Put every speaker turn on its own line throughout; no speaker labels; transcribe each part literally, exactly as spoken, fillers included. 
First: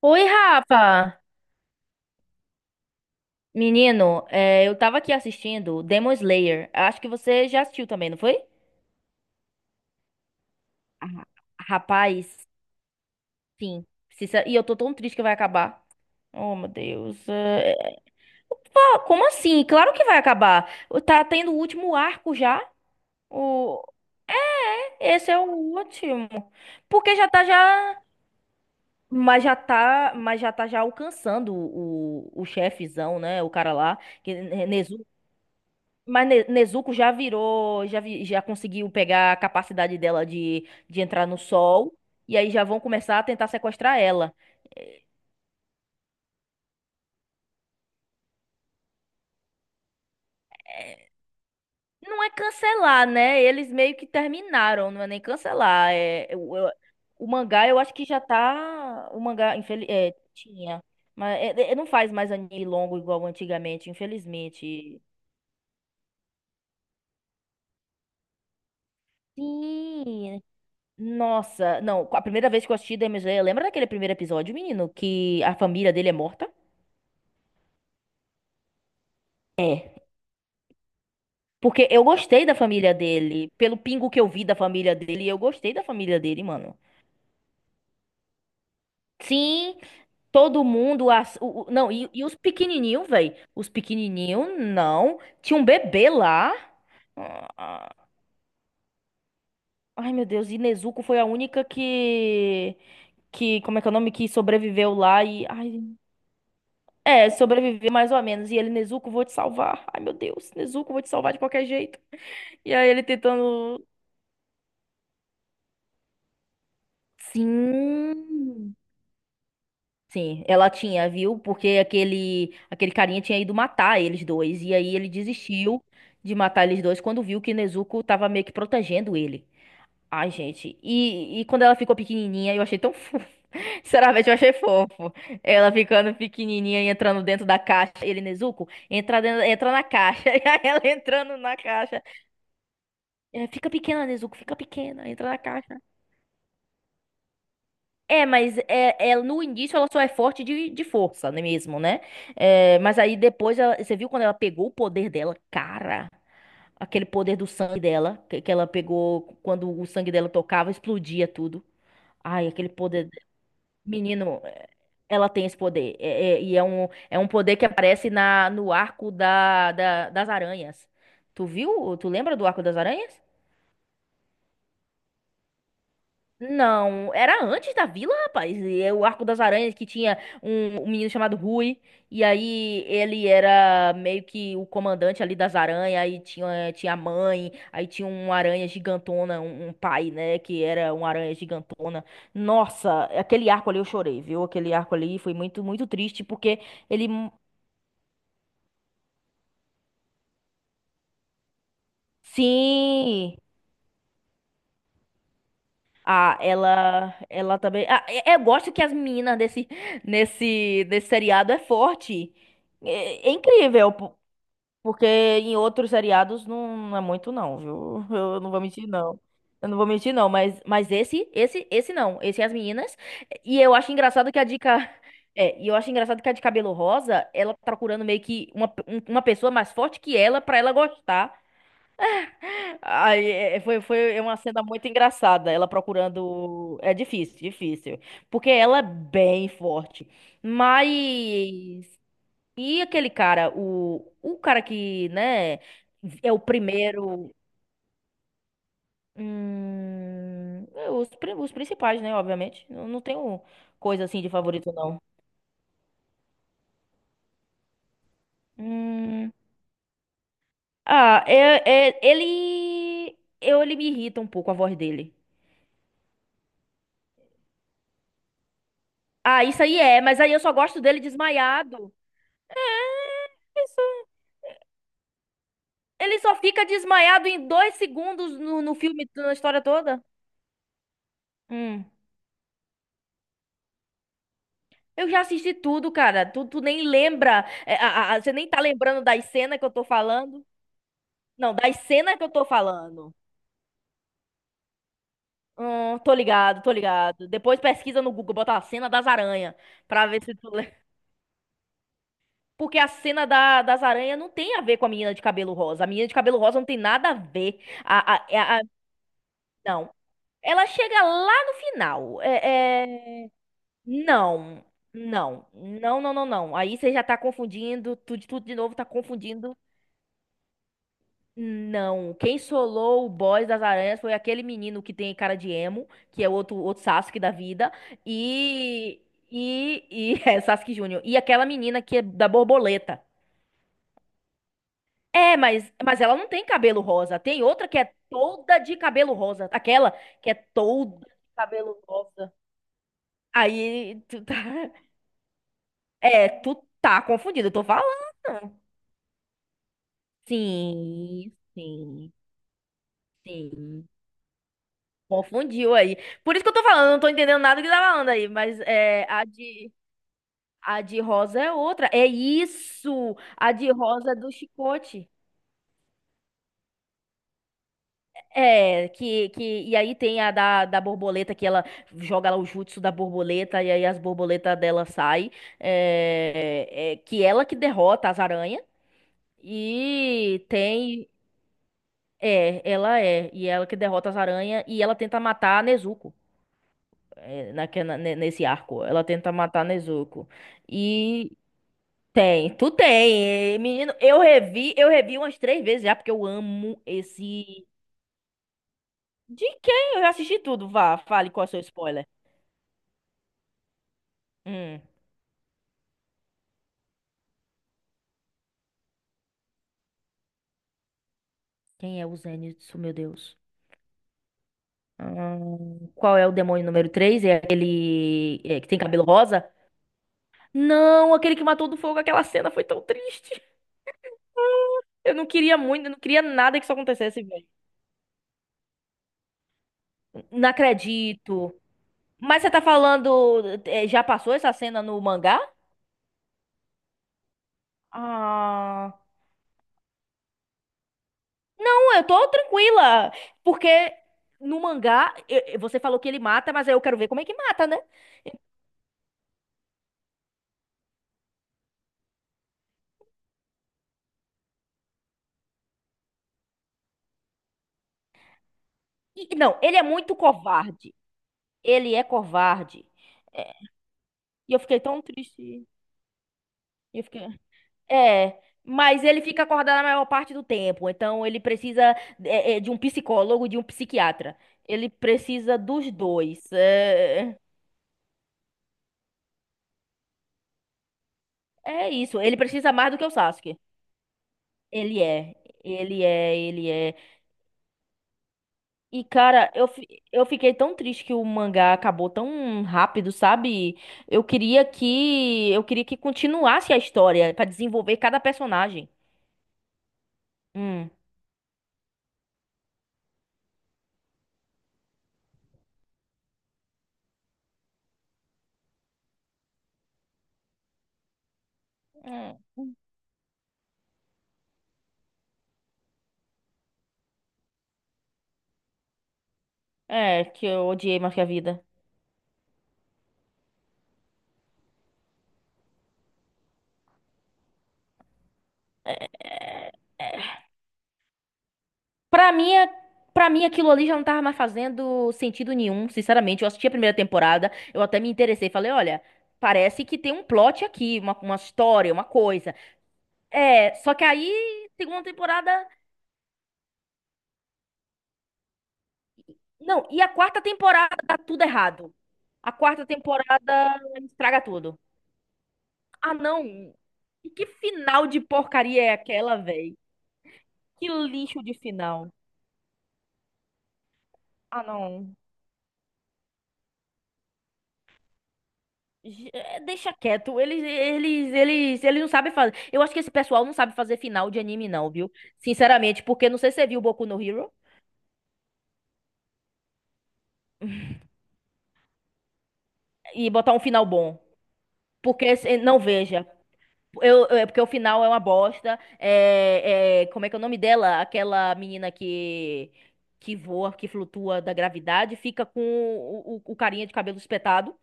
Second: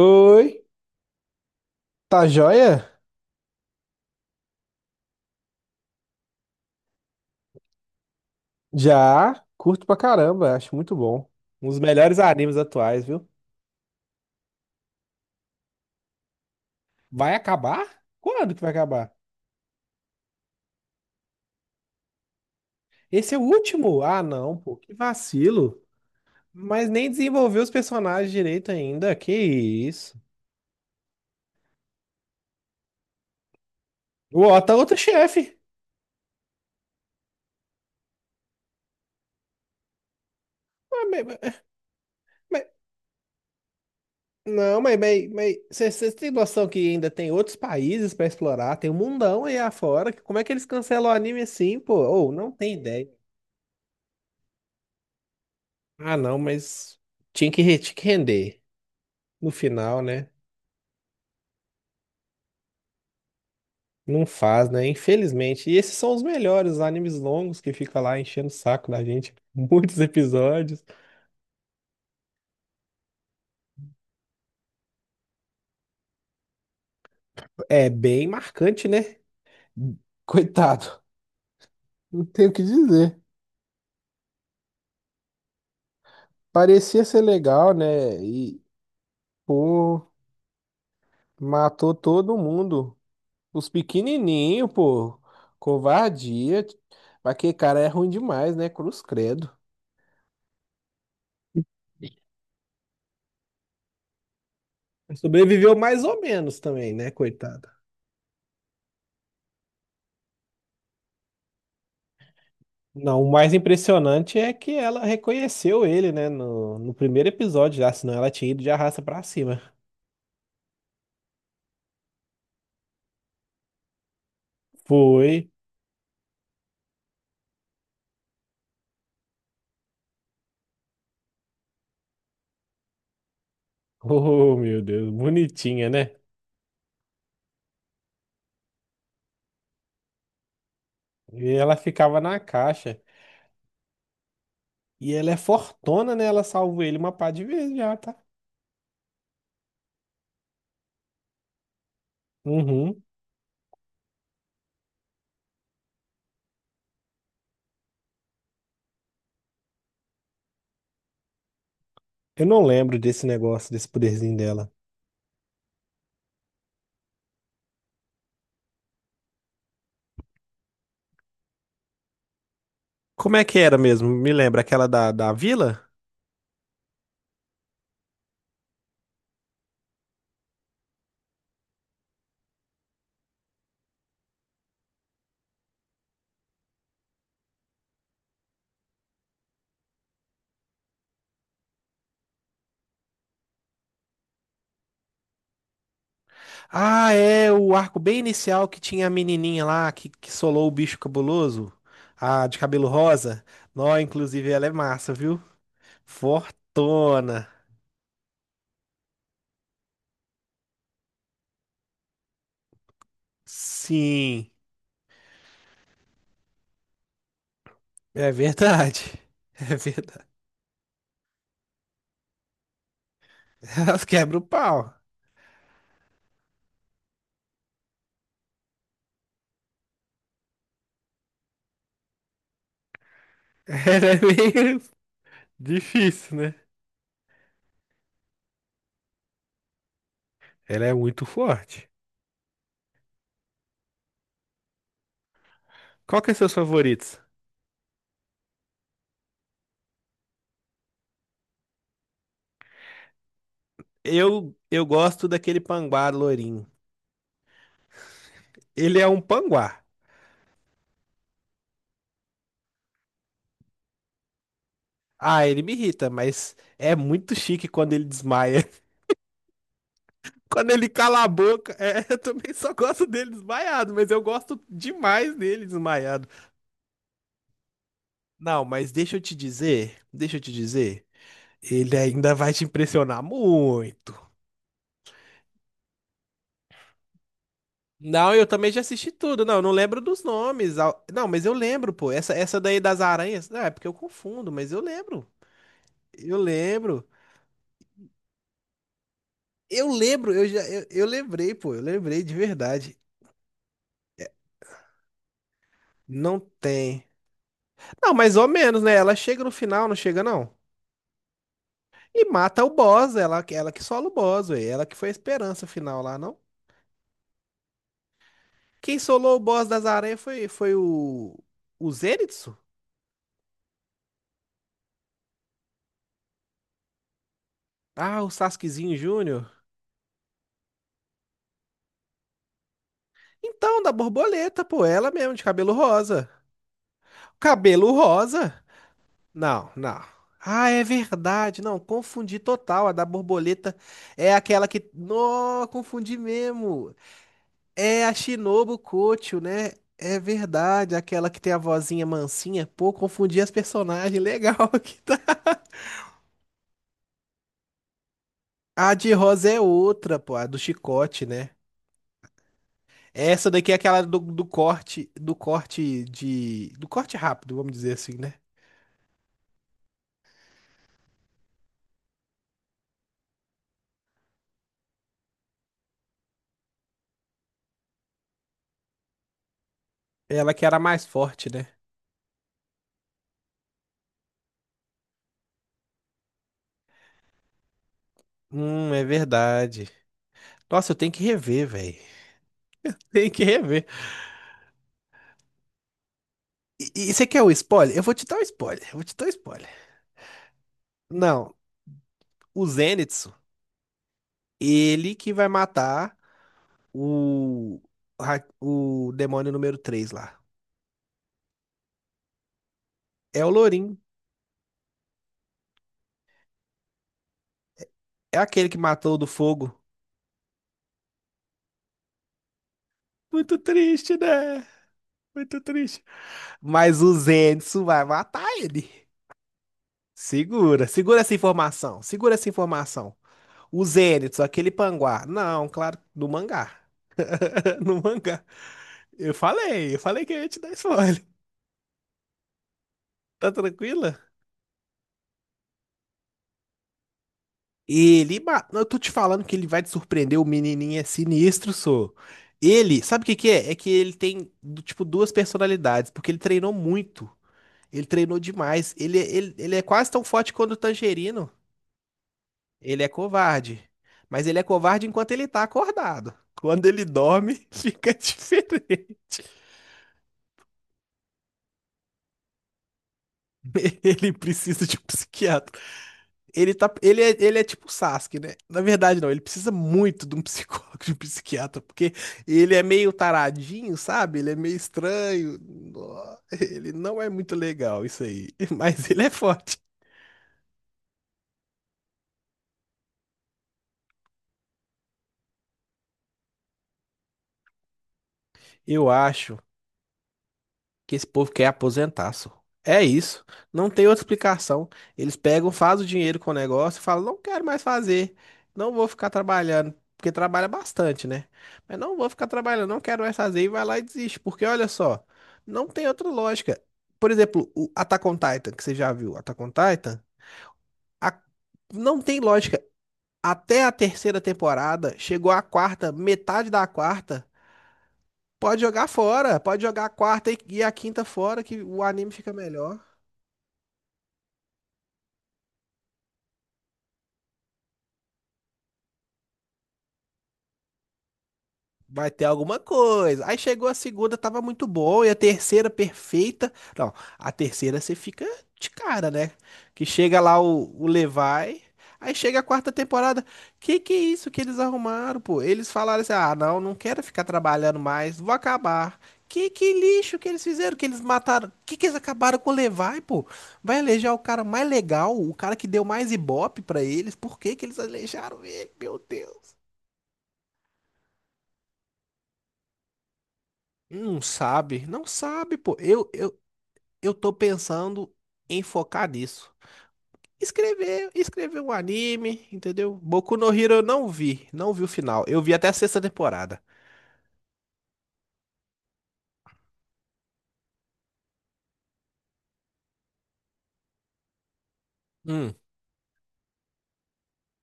Oi, Rafa!
tá joia?
Menino, é, eu tava aqui assistindo Demon Slayer. Acho que você já assistiu também, não foi?
Já, curto pra caramba, acho muito
Ah,
bom. Um dos melhores
Rapaz,
animes atuais, viu?
sim. Sincer- E eu tô tão triste que vai acabar. Oh, meu Deus.
Vai
É,
acabar? Quando que vai
pá.
acabar?
Como assim? Claro que vai acabar. Tá tendo o último arco já.
Esse é o
O...
último? Ah, não, pô, que
Esse é o
vacilo.
último.
Mas nem
Porque já tá
desenvolveu os
já.
personagens direito ainda, que
Mas já tá,
isso.
mas já tá já alcançando o, o chefezão, né? O cara lá, que...
O Ota é outro chefe.
Mas Ne- Nezuko já virou, já, vi- já conseguiu pegar a capacidade dela de, de
Ah, Mas-
entrar no
mas-
sol. E aí já
mas-
vão começar a tentar sequestrar ela.
Não, mas vocês têm noção que ainda tem outros países pra explorar? Tem um mundão aí afora. Como é que eles cancelam o anime assim, pô?
Não
Ou
é
não tem
cancelar,
ideia.
né? Eles meio que terminaram, não é nem cancelar.
Ah,
É,
não,
eu- eu-
mas
o
tinha que,
mangá
re-
eu acho
tinha que
que já
render.
tá. O
No
mangá, infeliz,
final,
é,
né?
tinha. Mas é- é- não faz mais anime longo igual antigamente,
Não faz, né?
infelizmente.
Infelizmente. E esses são os melhores, os animes longos que fica lá enchendo o saco da gente. Muitos
Sim.
episódios.
Nossa, não, a primeira vez que eu assisti Demon Slayer, lembra daquele primeiro episódio, menino, que a família dele é morta?
É bem marcante, né? Coitado.
Porque eu
Não
gostei
tenho o
da
que
família
dizer.
dele. Pelo pingo que eu vi da família dele, eu gostei da família dele, mano.
Parecia ser legal, né? E,
Sim,
pô,
todo mundo. As- o- o- não,
matou
e, e os
todo mundo.
pequenininhos, velho?
Os
Os pequenininhos,
pequenininhos, pô.
não. Tinha um bebê lá.
Covardia. Mas que cara é
Ah,
ruim demais, né? Cruz credo.
ai, meu Deus, e Nezuko foi a única que. Que, como é que é o nome? Que sobreviveu lá e.
Sobreviveu
Ai,
mais ou menos também, né?
é,
Coitado.
sobreviveu mais ou menos. E ele, Nezuko, vou te salvar. Ai, meu Deus, Nezuko, vou te salvar de qualquer jeito. E aí ele
Não, o mais
tentando.
impressionante é que ela reconheceu ele, né, no, no primeiro episódio já, senão ela tinha ido de
Sim.
arrasta pra cima.
Sim, ela tinha, viu? Porque aquele aquele carinha tinha ido matar eles dois. E aí ele
Foi.
desistiu de matar eles dois quando viu que Nezuko tava meio que protegendo ele. Ai, gente. E, e quando ela ficou pequenininha, eu achei tão fofo. Sinceramente, eu achei
Oh, meu Deus,
fofo. Ela
bonitinha,
ficando
né?
pequenininha e entrando dentro da caixa. Ele, Nezuko, entra, dentro, entra na caixa. E aí ela entrando
E
na
ela
caixa.
ficava na caixa.
É, fica pequena, Nezuko, fica pequena.
E
Entra
ela é
na caixa.
fortona, né? Ela salvou ele uma pá de vezes já, tá?
É, mas é, é- no início ela só é forte de, de força, né mesmo, né? É, mas
Uhum.
aí depois, ela- você viu quando ela pegou o poder dela? Cara, aquele poder do sangue dela, que, que ela pegou quando o sangue dela tocava, explodia tudo.
Eu
Ai,
não
aquele
lembro
poder.
desse negócio, desse poderzinho
Menino, é,
dela.
ela tem esse poder. É- é- e é um, é um poder que aparece na, no arco da, da- das aranhas. Tu viu? Tu lembra do arco das aranhas?
Como é que era mesmo? Me lembra aquela da, da vila?
Não, era antes da vila, rapaz. E é O Arco das Aranhas que tinha um, um menino chamado Rui. E aí ele era meio que o comandante ali das aranhas. Aí tinha, tinha a mãe. Aí tinha uma aranha gigantona, um, um pai, né? Que era uma aranha gigantona. Nossa, aquele arco ali eu chorei, viu? Aquele arco ali foi muito, muito triste porque ele.
Ah, é o arco bem inicial que tinha a menininha lá que, que solou o bicho cabuloso, a de cabelo
Sim.
rosa. Nó, inclusive, ela é massa, viu?
Ah, ela,
Fortona.
ela também. Ah, eu eu gosto que as meninas desse, nesse, nesse seriado é forte. É, é incrível, po-
Sim,
porque em outros seriados não, não, é muito não, viu?
é
Eu não vou mentir
verdade.
não. Eu
É
não vou mentir
verdade.
não, mas, mas esse, esse, esse não. Esse é as meninas. E eu acho
Elas
engraçado
quebram
que
o
a dica
pau.
é, e eu acho engraçado que a de cabelo rosa, ela tá procurando meio que uma, um- uma pessoa mais forte que ela pra ela gostar. Aí é, é, foi,
Ela é
foi uma cena
meio
muito engraçada, ela
difícil, né?
procurando. É difícil, difícil. Porque ela é bem forte.
Ela é muito forte.
Mas. E aquele cara, o, o cara que, né,
Qual que
é
é
o
seus favoritos?
primeiro. Hum, é, os, pri- os principais, né, obviamente. Não, não tenho coisa assim de
Eu,
favorito,
eu
não.
gosto daquele panguá loirinho. Ele é um
Hum,
panguá.
ah, é, é- ele. Eu, ele me irrita um pouco a voz dele.
Ah, ele me irrita, mas é muito chique quando ele desmaia.
Ah, isso aí é, mas aí eu só
Quando
gosto
ele
dele
cala a boca,
desmaiado.
é, eu também só gosto dele
É isso.
desmaiado, mas eu gosto demais dele
Ele
desmaiado.
só fica desmaiado em dois segundos no,
Não,
no
mas
filme,
deixa eu
na
te
história
dizer,
toda.
deixa eu te dizer,
Hum.
ele ainda vai te impressionar muito.
Eu já assisti tudo, cara. Tu, tu nem lembra. é, a- a- você
Não, eu
nem tá
também já
lembrando
assisti
das
tudo, não,
cenas
eu
que
não
eu tô
lembro dos
falando.
nomes. Al- Não, mas eu
Não, das
lembro, pô,
cenas que eu
essa,
tô
essa daí das
falando.
aranhas, não, é porque eu confundo, mas eu lembro,
Hum, tô
eu
ligado, tô
lembro,
ligado. Depois pesquisa no Google, bota a cena das aranhas
eu
pra ver
lembro,
se
eu
tu
já, eu,
lembra.
eu lembrei, pô, eu lembrei de
Porque a
verdade.
cena da- das aranhas não tem a ver com a menina de cabelo rosa. A menina de cabelo
Não
rosa não tem
tem.
nada a ver.
Não,
A, a,
mais ou
a- a-
menos, né? Ela chega no final,
não.
não chega, não?
Ela chega lá no final.
E mata o
É,
boss,
é,
ela, ela que sola o boss,
Não,
velho. Ela que foi a
não,
esperança
não,
final
não,
lá,
não,
não?
não. Aí você já tá confundindo, tudo, tudo de novo tá
Quem solou o
confundindo.
boss das aranhas foi, foi o, o
Não, quem
Zenitsu?
solou o boss das aranhas foi aquele menino que tem cara de emo, que é outro, outro Sasuke da vida,
Ah, o Sasukezinho
e,
Júnior.
e, e é Sasuke Júnior, e aquela menina que é da borboleta.
Então, da borboleta, pô, ela mesmo,
É,
de cabelo
mas, mas ela
rosa.
não tem cabelo rosa, tem outra que
Cabelo
é
rosa?
toda de cabelo rosa,
Não,
aquela
não.
que é
Ah, é
toda de
verdade. Não,
cabelo rosa.
confundi total. A da borboleta
Aí, tu
é
tá...
aquela que. Não confundi
É, tu
mesmo.
tá confundido, eu tô falando.
É a Shinobu Kocho, né? É verdade, aquela
Sim,
que tem a vozinha
sim,
mansinha. Pô, confundi as
sim.
personagens. Legal que tá.
Confundiu aí. Por isso que eu tô falando, eu não tô entendendo nada do que tá falando aí, mas
A
é,
de
a
rosa é
de,
outra, pô, a do
a de
chicote,
rosa
né?
é outra. É isso!
Essa
A de
daqui é aquela
rosa é
do,
do
do
chicote.
corte, do corte de, do corte rápido, vamos dizer assim, né?
É, que, que, e aí tem a da, da borboleta, que ela joga lá o jutsu da borboleta, e aí as borboletas dela saem. É, é, que ela que derrota as aranhas. E
Ela que era a mais
tem.
forte, né?
É, ela é. E ela que derrota as aranhas. E ela tenta matar a Nezuko. é, naque- na- ne- nesse arco.
Hum, é
Ela tenta matar
verdade.
Nezuko.
Nossa, eu tenho que
E
rever, velho.
tem, tu
Tem que
tem. eh,
rever.
Menino, eu revi, eu revi umas três vezes já, porque eu amo
E, e você quer o
esse.
spoiler? Eu vou te dar um spoiler. Eu vou te dar um
De
spoiler.
quem? Eu já assisti tudo. Vá, fale qual é o
Não,
seu spoiler.
o Zenitsu,
Hum,
ele que vai matar. o, ra- o demônio número três lá.
Quem é o Zenitsu, meu Deus?
É o Lourinho.
Hum, qual é o demônio número três? É
É
aquele, é,
aquele
que
que
tem cabelo
matou o do
rosa?
fogo.
Não, aquele que matou do fogo. Aquela cena foi tão triste.
Muito triste, né?
Eu não queria
Muito
muito, eu não
triste.
queria nada que isso
Mas o
acontecesse, velho.
Zenitsu vai matar ele.
Não
Segura, segura essa
acredito.
informação. Segura
Mas
essa
você tá
informação.
falando,
O
eh, já passou
Zenitsu,
essa
aquele
cena no
panguá.
mangá?
Não, claro, no mangá. No mangá.
Ah,
Eu falei, eu falei que eu ia te dar spoiler.
não, eu tô tranquila,
Tá
porque
tranquila?
no mangá eh, eh, você falou que ele mata, mas aí eu quero ver como é que mata, né?
Ele, ma- eu tô te falando que ele vai te surpreender, o menininho é sinistro, sou. Ele, sabe o que que é? É que ele tem, do- tipo, duas personalidades, porque ele treinou muito. Ele treinou demais. Ele,
E-
ele,
não,
ele
ele
é
é
quase
muito
tão forte quanto o
covarde.
Tangerino.
Ele é covarde.
Ele é
É,
covarde. Mas
e
ele
eu
é
fiquei tão
covarde enquanto ele tá
triste.
acordado. Quando
Eu
ele
fiquei...
dorme, fica
É, mas
diferente.
ele fica acordado a maior parte do tempo, então ele precisa eh, eh, de um psicólogo e de um
Ele
psiquiatra.
precisa
Ele
de um
precisa
psiquiatra.
dos dois.
Ele tá, ele é,
É,
ele é tipo o Sasuke, né? Na verdade, não, ele precisa muito de um psicólogo, de um psiquiatra,
é
porque
isso, ele precisa
ele é
mais do que
meio
o Sasuke.
taradinho, sabe? Ele é meio
Ele é,
estranho.
ele
Nó,
é, ele
ele
é.
não é muito legal, isso aí.
E
Mas ele é
cara, eu,
forte.
fi- eu fiquei tão triste que o mangá acabou tão rápido, sabe? Eu queria que eu queria que continuasse a história pra desenvolver cada personagem.
Eu acho
Hum.
que esse povo quer aposentar, só. É isso. Não tem outra explicação. Eles pegam, fazem o dinheiro com o negócio e falam, não quero mais fazer. Não vou ficar trabalhando. Porque trabalha bastante, né? Mas não vou ficar
Hum.
trabalhando, não quero mais fazer. E vai lá e desiste. Porque olha só, não tem outra lógica. Por exemplo, o Attack on Titan, que você já viu, Attack on Titan,
É, que eu odiei mais que a
a-
vida.
não tem lógica. Até a terceira temporada, chegou a quarta, metade da quarta. Pode jogar fora,
É,
pode jogar a quarta e e a quinta fora, que o anime
pra
fica
mim, é-
melhor.
pra mim aquilo ali já não tava mais fazendo sentido nenhum, sinceramente. Eu assisti a primeira temporada, eu até me interessei, falei, olha, parece que tem um plot aqui, uma, uma história, uma
Vai ter
coisa.
alguma coisa. Aí
É,
chegou a
só que
segunda, tava
aí,
muito
segunda
bom, e a
temporada.
terceira perfeita. Não, a terceira você fica de cara, né?
Não, e
Que
a
chega
quarta
lá o,
temporada
o
dá tudo
Levi.
errado.
Aí
A
chega a
quarta
quarta temporada.
temporada
Que que é
estraga
isso que eles
tudo.
arrumaram, pô? Eles
Ah,
falaram assim:
não.
"Ah, não, não quero
E
ficar
que
trabalhando
final de
mais, vou
porcaria é
acabar".
aquela,
Que
véi?
que lixo que eles
Que
fizeram, que eles
lixo de
mataram. Que
final.
que eles acabaram com o Levi, pô? Vai alejar o cara
Ah,
mais
não.
legal, o cara que deu mais ibope pra eles. Por que que eles aleijaram ele? Meu
Ge- é,
Deus.
Deixa quieto. Eles, eles, eles, eles não sabem fazer. Eu acho que esse pessoal não sabe fazer final de
Não
anime, não,
sabe,
viu?
não sabe, pô.
Sinceramente, porque
Eu,
não sei
eu,
se você viu Boku no
eu
Hero
tô pensando em focar nisso. Escrever, escrever um anime, entendeu?
e botar
Boku
um
no
final
Hero eu
bom.
não vi, não vi o
Porque
final.
se-
Eu vi
não
até a sexta
veja.
temporada.
Eu, é porque o final é uma bosta. É, é, como é que é o nome dela? Aquela menina que que voa, que flutua da gravidade, fica com
Hum,
o, o- o carinha de cabelo espetado,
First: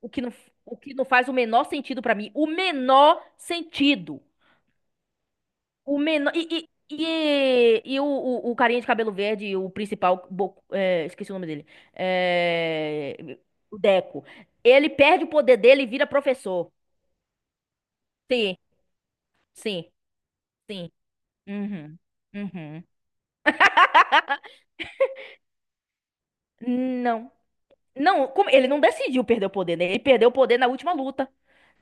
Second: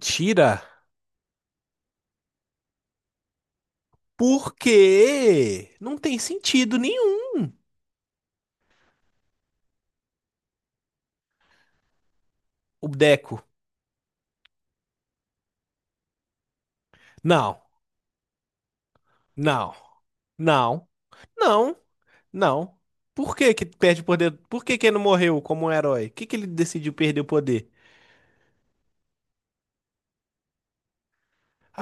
o que não, o que não, faz o menor sentido pra mim. O menor sentido.
Porque não
O
tem
menor e,
sentido
e,
nenhum
e, e o, o, o carinha de cabelo verde, o principal, Bo- é, esqueci o nome dele.
o
É,
Deco.
o Deco. Ele perde o poder dele e vira professor.
Não,
Sim,
não,
sim,
não,
sim.
não,
Uhum.
não.
Uhum.
Por que que perde o poder? Por que que ele não morreu como um herói? O que que ele decidiu perder o
Não.
poder?
Não, como- ele não decidiu perder o poder, né? Ele perdeu o poder na última luta.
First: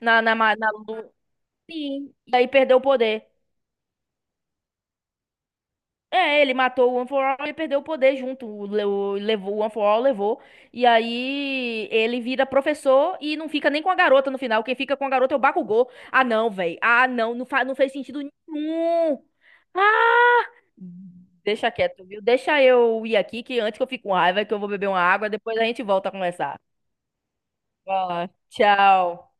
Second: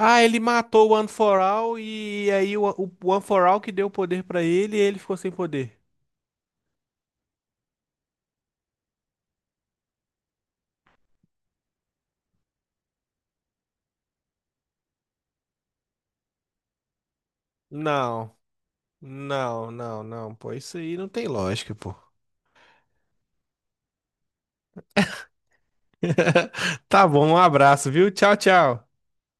Na, na,
ele
ma- na,
matou o One
lu-
for All
Sim.
e
E aí
aí o,
perdeu o
o One
poder.
for All que deu o poder pra ele e ele ficou sem poder.
É, ele matou o One For All e perdeu o poder junto. O, le- o- levou, o One For All levou. E aí ele vira professor e não fica nem com a garota no final. Quem fica com a garota é o Bakugou. Ah, não, velho. Ah, não. Não, fa não fez sentido
Não,
nenhum.
não, não,
Ah,
não. Pô, isso aí não tem
deixa
lógica, pô.
quieto, viu? Deixa eu ir aqui, que antes que eu fique com raiva, é que eu vou beber uma água, depois a gente volta a conversar.
Tá bom, um abraço,
Vai
viu?
lá.
Tchau, tchau.
Tchau.